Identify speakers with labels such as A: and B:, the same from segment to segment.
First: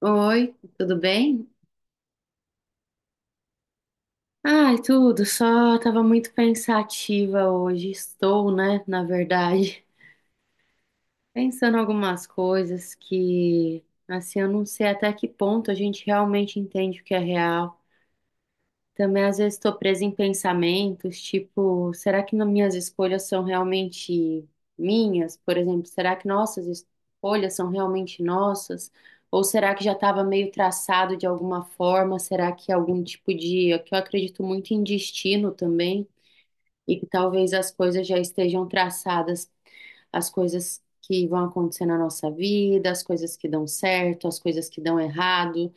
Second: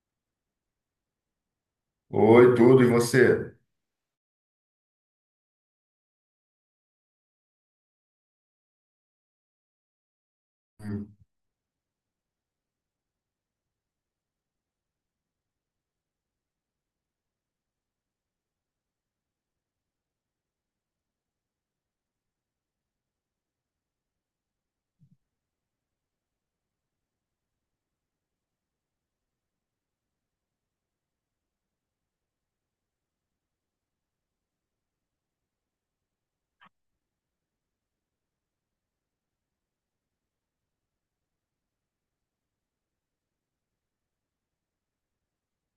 A: Oi, tudo bem?
B: Oi, tudo, e você?
A: Ai, tudo, só tava muito pensativa hoje. Estou, né, na verdade,
B: Hum,
A: pensando algumas coisas que, assim, eu não sei até que ponto a gente realmente entende o que é real. Também às vezes estou presa em pensamentos, tipo, será que na- minhas escolhas são realmente minhas? Por exemplo, será que nossas escolhas são realmente nossas? Ou será que já estava meio traçado de alguma forma? Será que é algum tipo de, que eu acredito muito em destino também, e que talvez as coisas já estejam traçadas, as coisas que vão acontecer na nossa vida, as coisas que dão certo, as coisas que dão errado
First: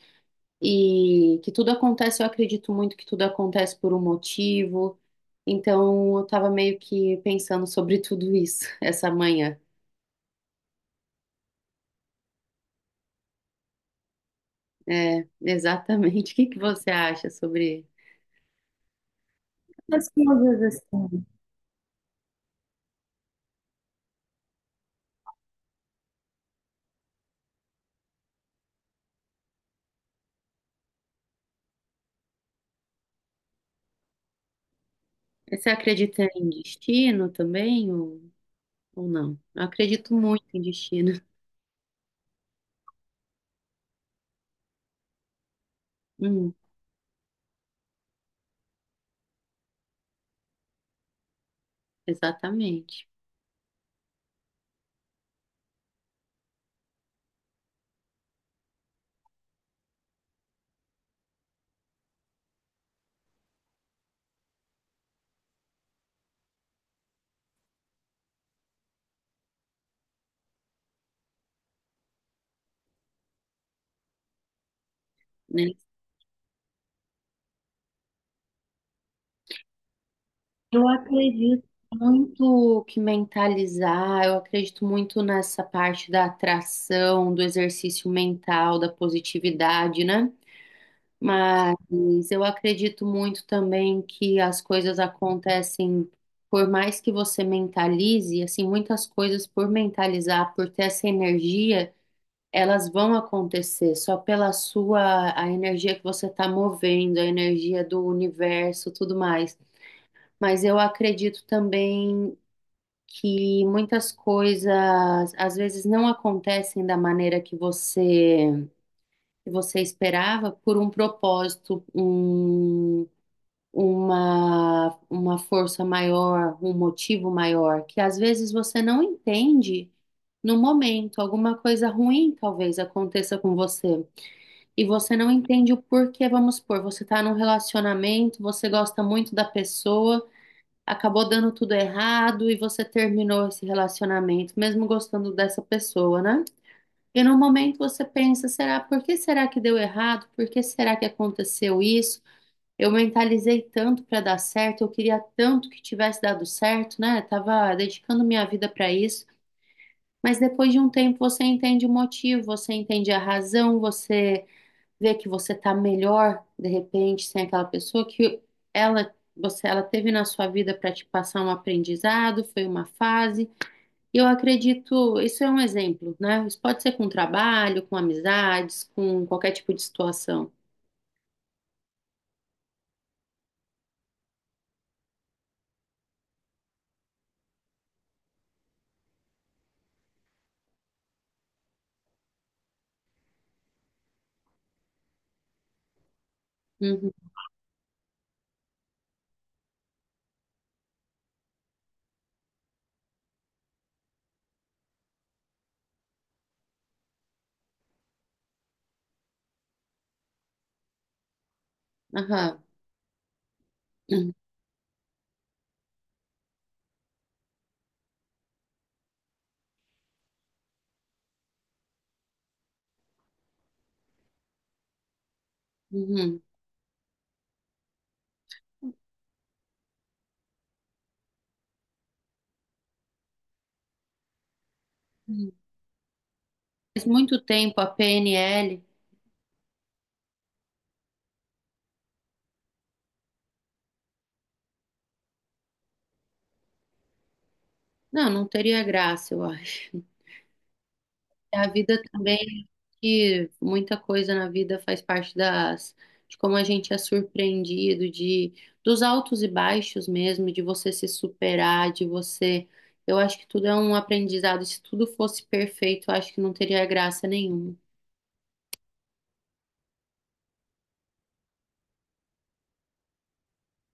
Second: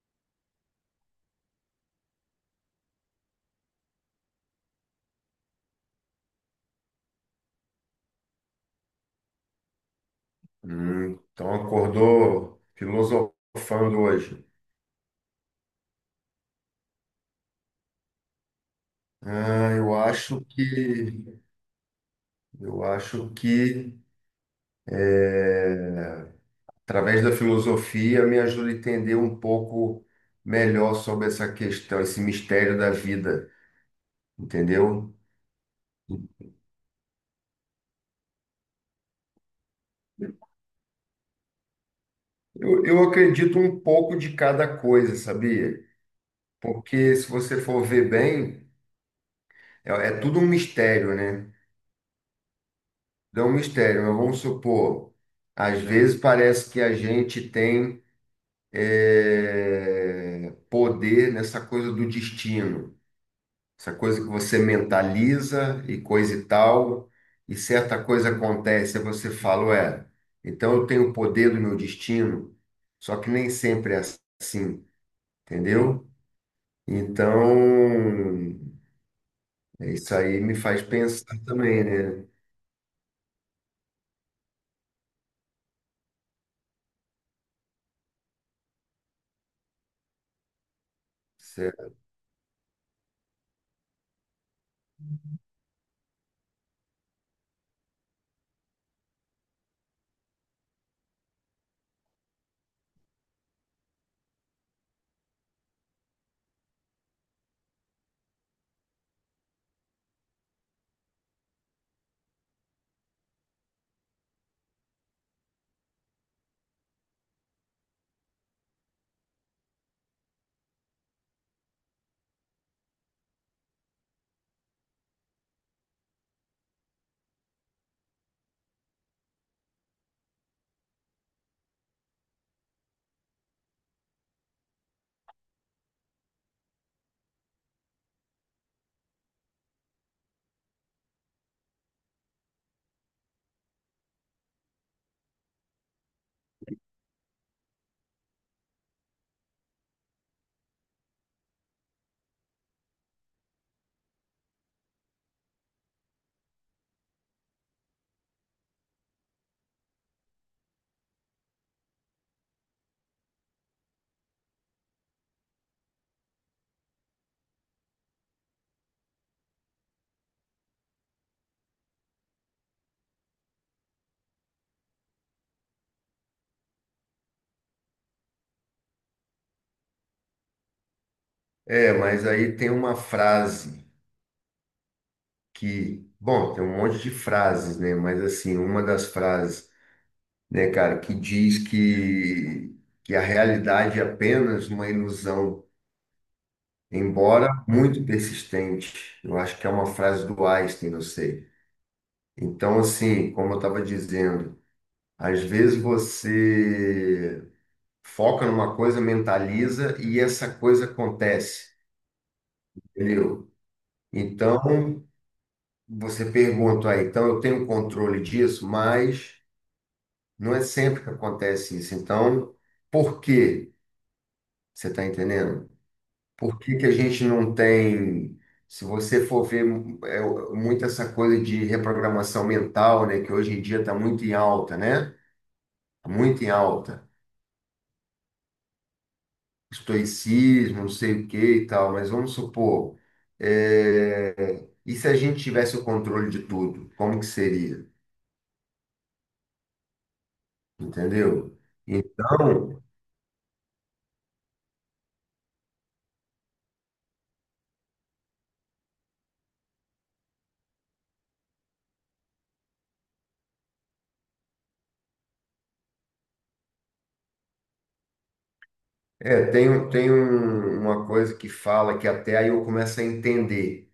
A: e que tudo acontece, eu acredito muito que tudo acontece por um motivo. Então, eu tava meio que pensando sobre tudo isso essa manhã.
B: então acordou filosofando hoje.
A: É, exatamente. O que que você acha sobre
B: Ah, eu
A: essas
B: acho
A: coisas assim?
B: que eu acho que eh, através da filosofia me ajuda a entender um pouco melhor sobre essa questão, esse mistério da vida, entendeu?
A: Você acredita em destino também ou não? Eu acredito muito em destino.
B: Eu acredito um pouco de cada coisa, sabia?
A: Hum,
B: Porque se você for ver bem, é tudo um mistério, né?
A: exatamente.
B: Não é um mistério, mas vamos supor, às É. vezes parece que a gente tem poder nessa coisa do destino, essa coisa que você mentaliza e coisa e tal, e certa coisa acontece, aí você fala, ué, então eu tenho o poder do meu destino, só que nem sempre é assim,
A: Né?
B: entendeu? Então, é, isso aí me faz
A: Eu
B: pensar
A: acredito
B: também, né?
A: muito que mentalizar, eu acredito muito nessa parte da atração, do exercício mental, da positividade, né?
B: Cê-
A: Mas eu acredito muito também que as coisas acontecem, por mais que você mentalize, assim, muitas coisas por mentalizar, por ter essa energia, elas vão acontecer só pela sua, a energia que você está movendo, a energia do universo, tudo mais. Mas eu acredito também que muitas coisas às vezes não acontecem da maneira que você esperava por um propósito, um, uma força maior, um motivo maior, que às vezes você não entende no momento. Alguma coisa ruim talvez aconteça com você e você não entende o porquê. Vamos supor, você está num relacionamento, você gosta muito da pessoa, acabou dando tudo errado e você terminou esse relacionamento, mesmo gostando dessa pessoa, né? E no momento você pensa, será, por que será que deu errado? Por que será que aconteceu isso? Eu mentalizei tanto para dar certo, eu queria tanto que tivesse dado certo, né? Tava dedicando minha vida para isso. Mas depois de um tempo você entende o motivo, você entende a razão, você ver que você tá melhor de repente sem aquela pessoa que ela você ela teve na sua vida para te passar um aprendizado, foi uma fase. E eu acredito, isso é um exemplo, né? Isso pode ser com trabalho, com amizades, com qualquer tipo de situação.
B: É, mas aí tem uma frase bom, tem um monte de frases, né? Mas assim, uma das frases, né, cara, que diz que a realidade é apenas uma ilusão,
A: Uhum,
B: embora muito persistente. Eu acho que é uma frase do Einstein, não sei. Então, assim, como eu estava dizendo, às vezes você foca numa coisa, mentaliza e essa coisa acontece,
A: aham,
B: entendeu?
A: uhum,
B: Então, você pergunta aí, então eu tenho controle disso, mas não é sempre que acontece isso. Então, por quê? Você está entendendo?
A: uhum.
B: Por que que a gente não tem, se você for ver é, muito essa coisa de reprogramação mental, né, que hoje em dia está muito em alta, né?
A: Uhum.
B: Tá muito em
A: Faz
B: alta.
A: muito tempo a PNL,
B: Estoicismo, não sei o que e tal, mas vamos supor, é, e se a gente tivesse o controle de tudo, como que seria?
A: não, não teria graça, eu acho.
B: Entendeu?
A: A vida também
B: Então,
A: que muita coisa na vida faz parte das, de como a gente é surpreendido, de dos altos e baixos mesmo, de você se superar, de você. Eu acho que tudo é um aprendizado. Se tudo fosse perfeito, eu acho que não teria graça nenhuma.
B: é, tem, uma coisa que fala que até aí eu começo a entender,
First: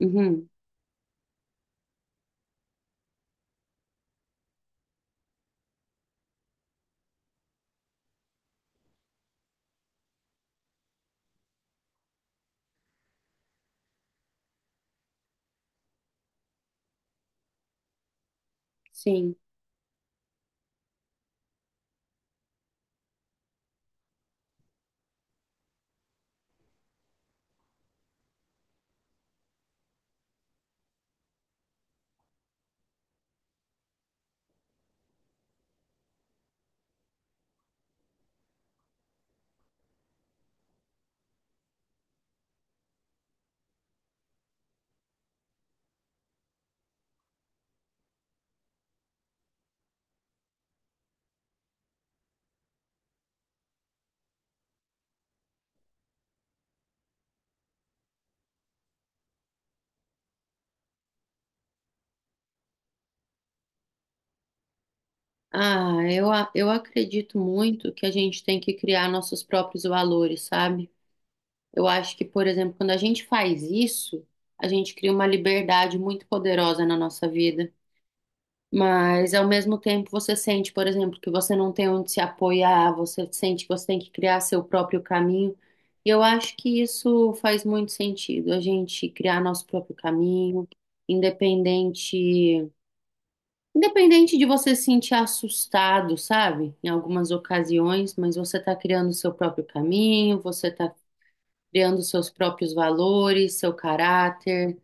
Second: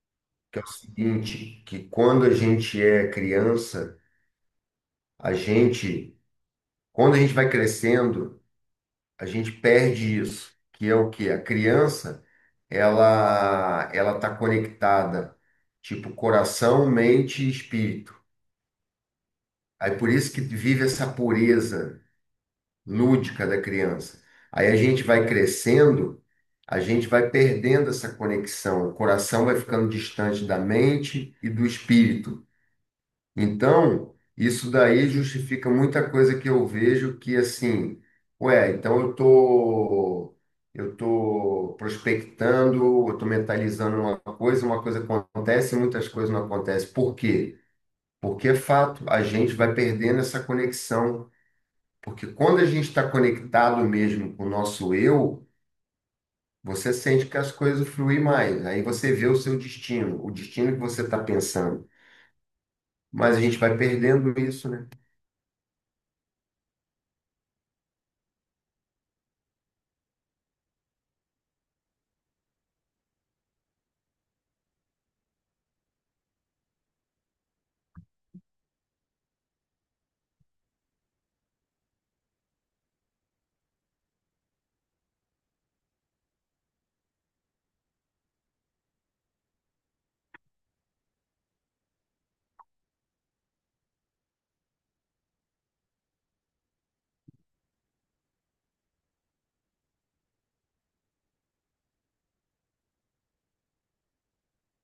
A: Uhum,
B: que é o seguinte, que quando a gente é criança, a gente, quando a gente vai crescendo, a gente perde isso, que é o quê? A criança, ela tá conectada, tipo, coração, mente e espírito.
A: sim.
B: Aí por isso que vive essa pureza lúdica da criança. Aí a gente vai crescendo, a gente vai perdendo essa conexão, o coração vai ficando distante da mente e do espírito. Então, isso daí justifica muita coisa que eu vejo que assim, ué, então eu tô prospectando, eu tô mentalizando uma coisa acontece, muitas coisas não acontecem. Por quê? Porque é fato, a gente vai perdendo essa conexão. Porque quando a gente está conectado mesmo com o nosso eu, você sente que as coisas fluem mais. Aí você vê o seu destino, o destino que você está pensando. Mas a gente vai perdendo isso, né?
A: Ah, eu, eu acredito muito que a gente tem que criar nossos próprios valores, sabe? Eu acho que, por exemplo, quando a gente faz isso, a gente cria uma liberdade muito poderosa na nossa vida. Mas ao mesmo tempo você sente, por exemplo, que você não tem onde se apoiar, você sente que você tem que criar seu próprio caminho. E eu acho que isso faz muito sentido, a gente criar nosso próprio caminho, independente, independente de você se sentir assustado, sabe? Em algumas ocasiões, mas você está criando seu próprio caminho, você está criando seus próprios valores, seu caráter,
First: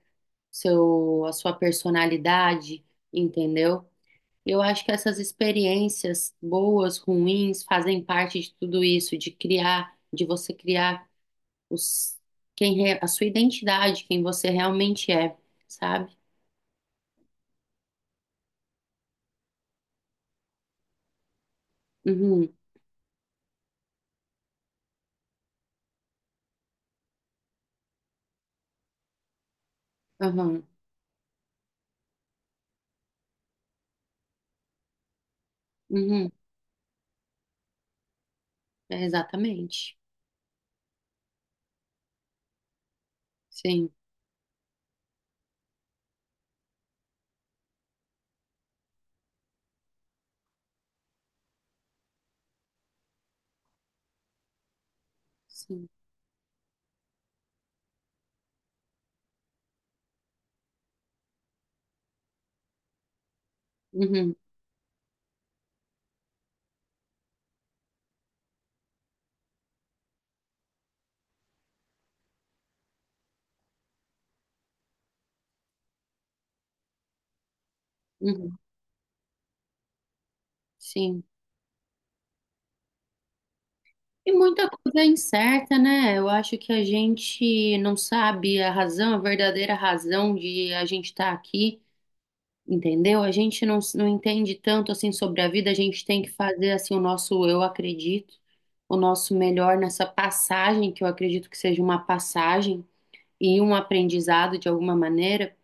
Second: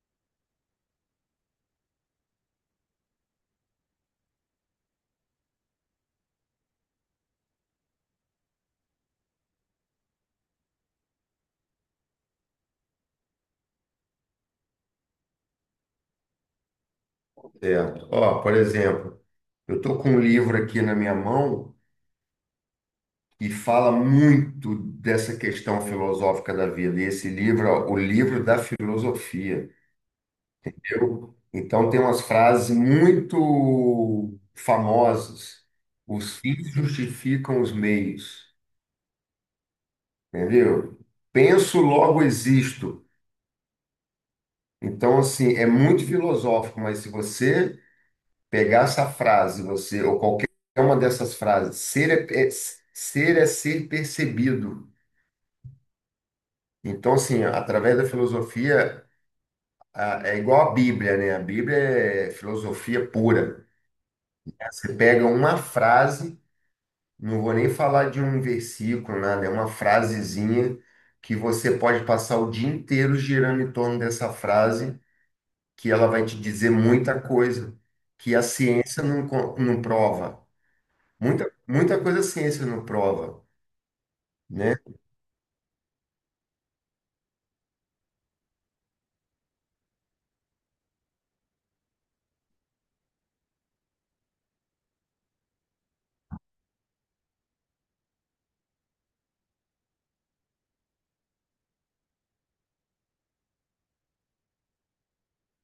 A: seu, a sua personalidade, entendeu? Eu acho que essas experiências boas, ruins, fazem parte de tudo isso, de criar, de você criar os, quem re- a sua identidade, quem você realmente é, sabe?
B: Certo. Ó, por exemplo, eu estou com um livro aqui na minha mão
A: Uhum,
B: que fala muito dessa questão filosófica da vida. E esse livro, ó, o livro da filosofia.
A: uhum,
B: Eu, então tem umas frases muito famosas.
A: uhum,
B: Os fins justificam os meios,
A: é exatamente.
B: entendeu? Penso, logo existo.
A: Sim,
B: Então, assim, é muito filosófico, mas se você pegar essa frase, você, ou qualquer uma dessas frases, ser é ser percebido.
A: sim,
B: Então, assim, através da filosofia, é igual a Bíblia, né? A Bíblia é filosofia pura.
A: uhum,
B: Você pega uma frase, não vou nem falar de um versículo, nada, é uma frasezinha que você pode passar o dia inteiro girando em torno dessa frase que ela vai te dizer muita coisa que a
A: uhum,
B: ciência não prova.
A: sim.
B: Muita, muita coisa a ciência não prova,
A: E muita
B: né?
A: coisa é incerta, né? Eu acho que a gente não sabe a razão, a verdadeira razão de a gente estar aqui. Entendeu? A gente não, não entende tanto assim sobre a vida, a gente tem que fazer assim o nosso eu acredito, o nosso melhor nessa passagem, que eu acredito que seja uma passagem e um aprendizado de alguma maneira,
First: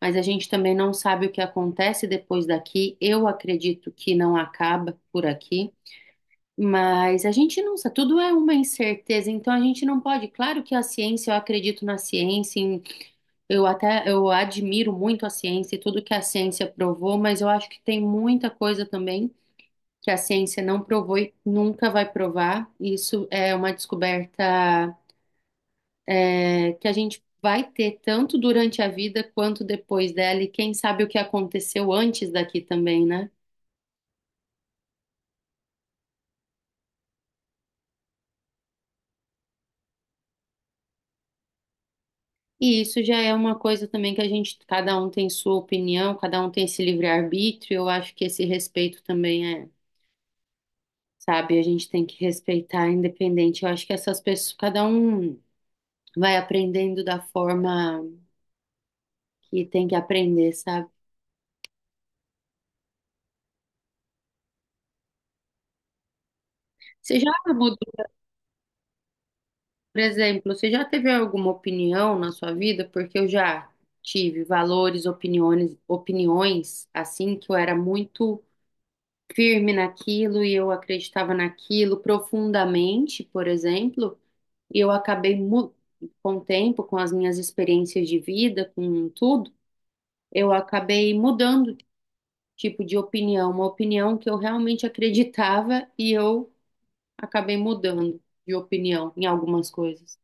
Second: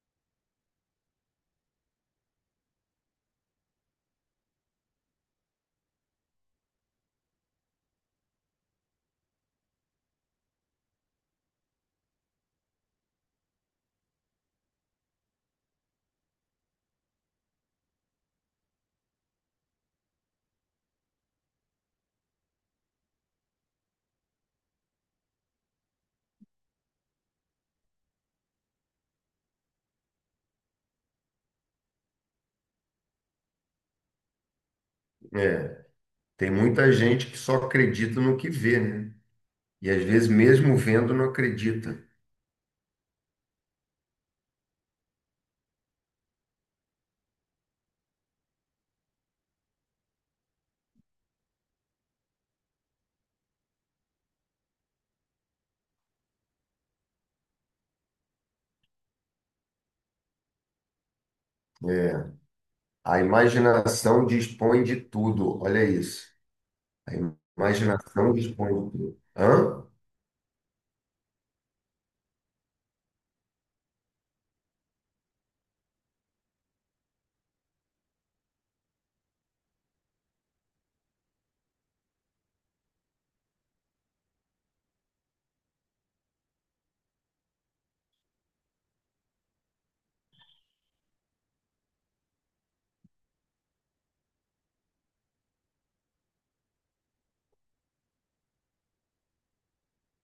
A: mas a gente também não sabe o que acontece depois daqui. Eu acredito que não acaba por aqui, mas a gente não sabe, tudo é uma incerteza, então a gente não pode, claro que a ciência, eu acredito na ciência, eu até eu admiro muito a ciência e tudo que a ciência provou, mas eu acho que tem muita coisa também que a ciência não provou e nunca vai provar. Isso é uma descoberta que a gente vai ter tanto durante a vida quanto depois dela, e quem sabe o que aconteceu antes daqui também, né?
B: É, tem muita gente que só acredita no que vê, né? E às vezes, mesmo vendo, não acredita.
A: E isso já é uma coisa também que a gente, cada um tem sua opinião, cada um tem esse livre-arbítrio. Eu acho que esse respeito também é, sabe? A gente tem que respeitar independente. Eu acho que essas pessoas, cada um vai aprendendo da forma que tem que aprender, sabe?
B: É, a imaginação dispõe de tudo, olha isso. A
A: Você já mudou,
B: imaginação dispõe de tudo. Hã?
A: por exemplo, você já teve alguma opinião na sua vida? Porque eu já tive valores, opiniões, opiniões assim que eu era muito firme naquilo e eu acreditava naquilo profundamente, por exemplo, e eu acabei com o tempo, com as minhas experiências de vida, com tudo, eu acabei mudando tipo de opinião, uma opinião que eu realmente acreditava e eu acabei mudando de opinião em algumas coisas.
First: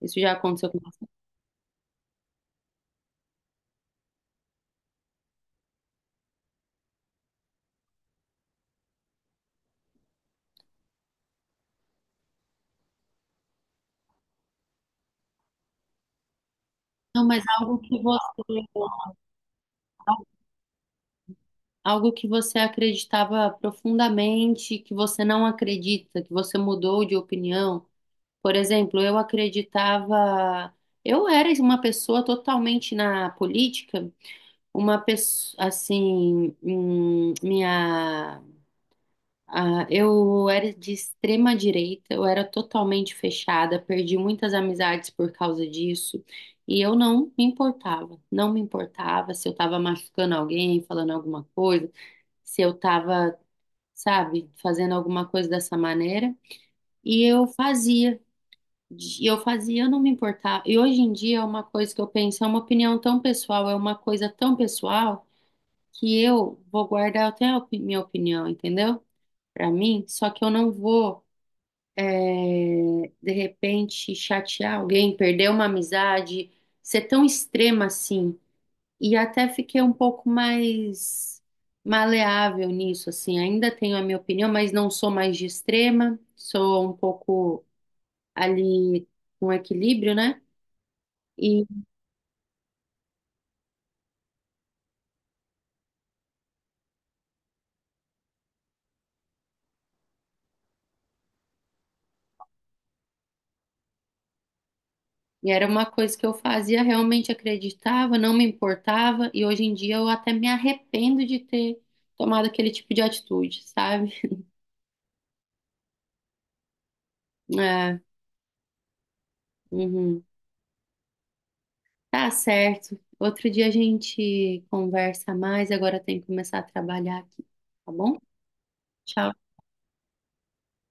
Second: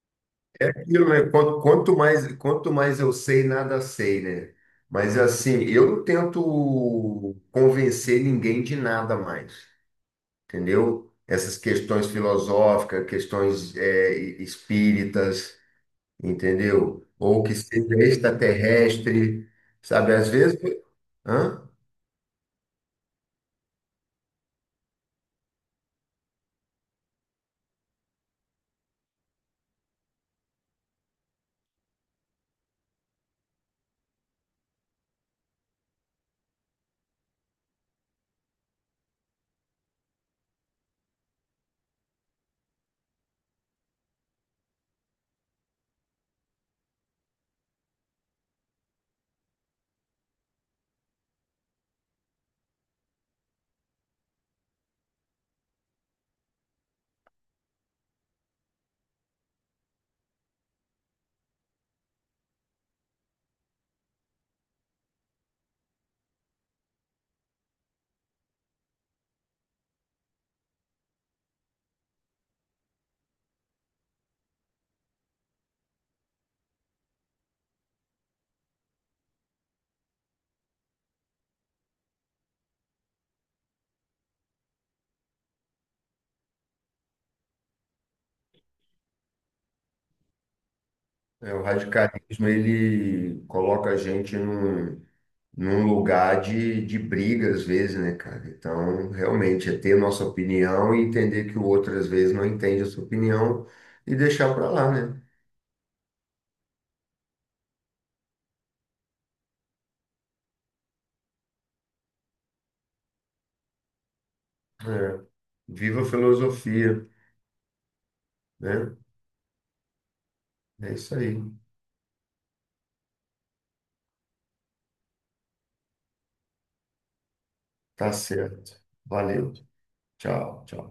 A: Isso já aconteceu com você.
B: Aquilo, né? Quanto mais eu sei, nada sei, né? Mas assim, eu não tento convencer ninguém de nada mais. Entendeu? Essas questões filosóficas, espíritas, entendeu?
A: Não,
B: Ou
A: mas
B: que seja extraterrestre, sabe? Às vezes, hã?
A: algo que você acreditava profundamente, que você não acredita, que você mudou de opinião. Por exemplo, eu acreditava, eu era uma pessoa totalmente na política, uma pessoa assim, minha Ah, eu era de extrema direita, eu era totalmente fechada, perdi muitas amizades por causa disso, e eu não me importava, não me importava se eu estava machucando alguém, falando alguma coisa, se eu estava, sabe, fazendo alguma coisa dessa maneira, e eu fazia, e eu fazia, eu não me importava. E hoje em dia é uma coisa que eu penso, é uma opinião tão pessoal, é uma coisa tão pessoal que eu vou guardar até a minha opinião, entendeu? Pra mim, só que eu não vou é, de repente chatear alguém, perder uma amizade, ser tão extrema assim. E até fiquei um pouco mais maleável nisso, assim. Ainda tenho a minha opinião, mas não sou mais de extrema, sou um pouco ali com equilíbrio, né?
B: É, o
A: E,
B: radicalismo ele coloca a gente num lugar de briga, às vezes, né, cara? Então, realmente, é ter nossa opinião e entender que o outro, às vezes, não entende a sua opinião e deixar para lá, né?
A: e era uma coisa que eu fazia, realmente acreditava, não me importava, e hoje em dia eu até me arrependo de ter tomado aquele tipo de atitude, sabe?
B: É. Viva a filosofia,
A: É,
B: né?
A: uhum.
B: É isso aí.
A: Tá certo. Outro dia a gente conversa mais, agora tem que começar a trabalhar aqui, tá
B: Tá
A: bom?
B: certo.
A: Tchau.
B: Valeu. Tchau, tchau.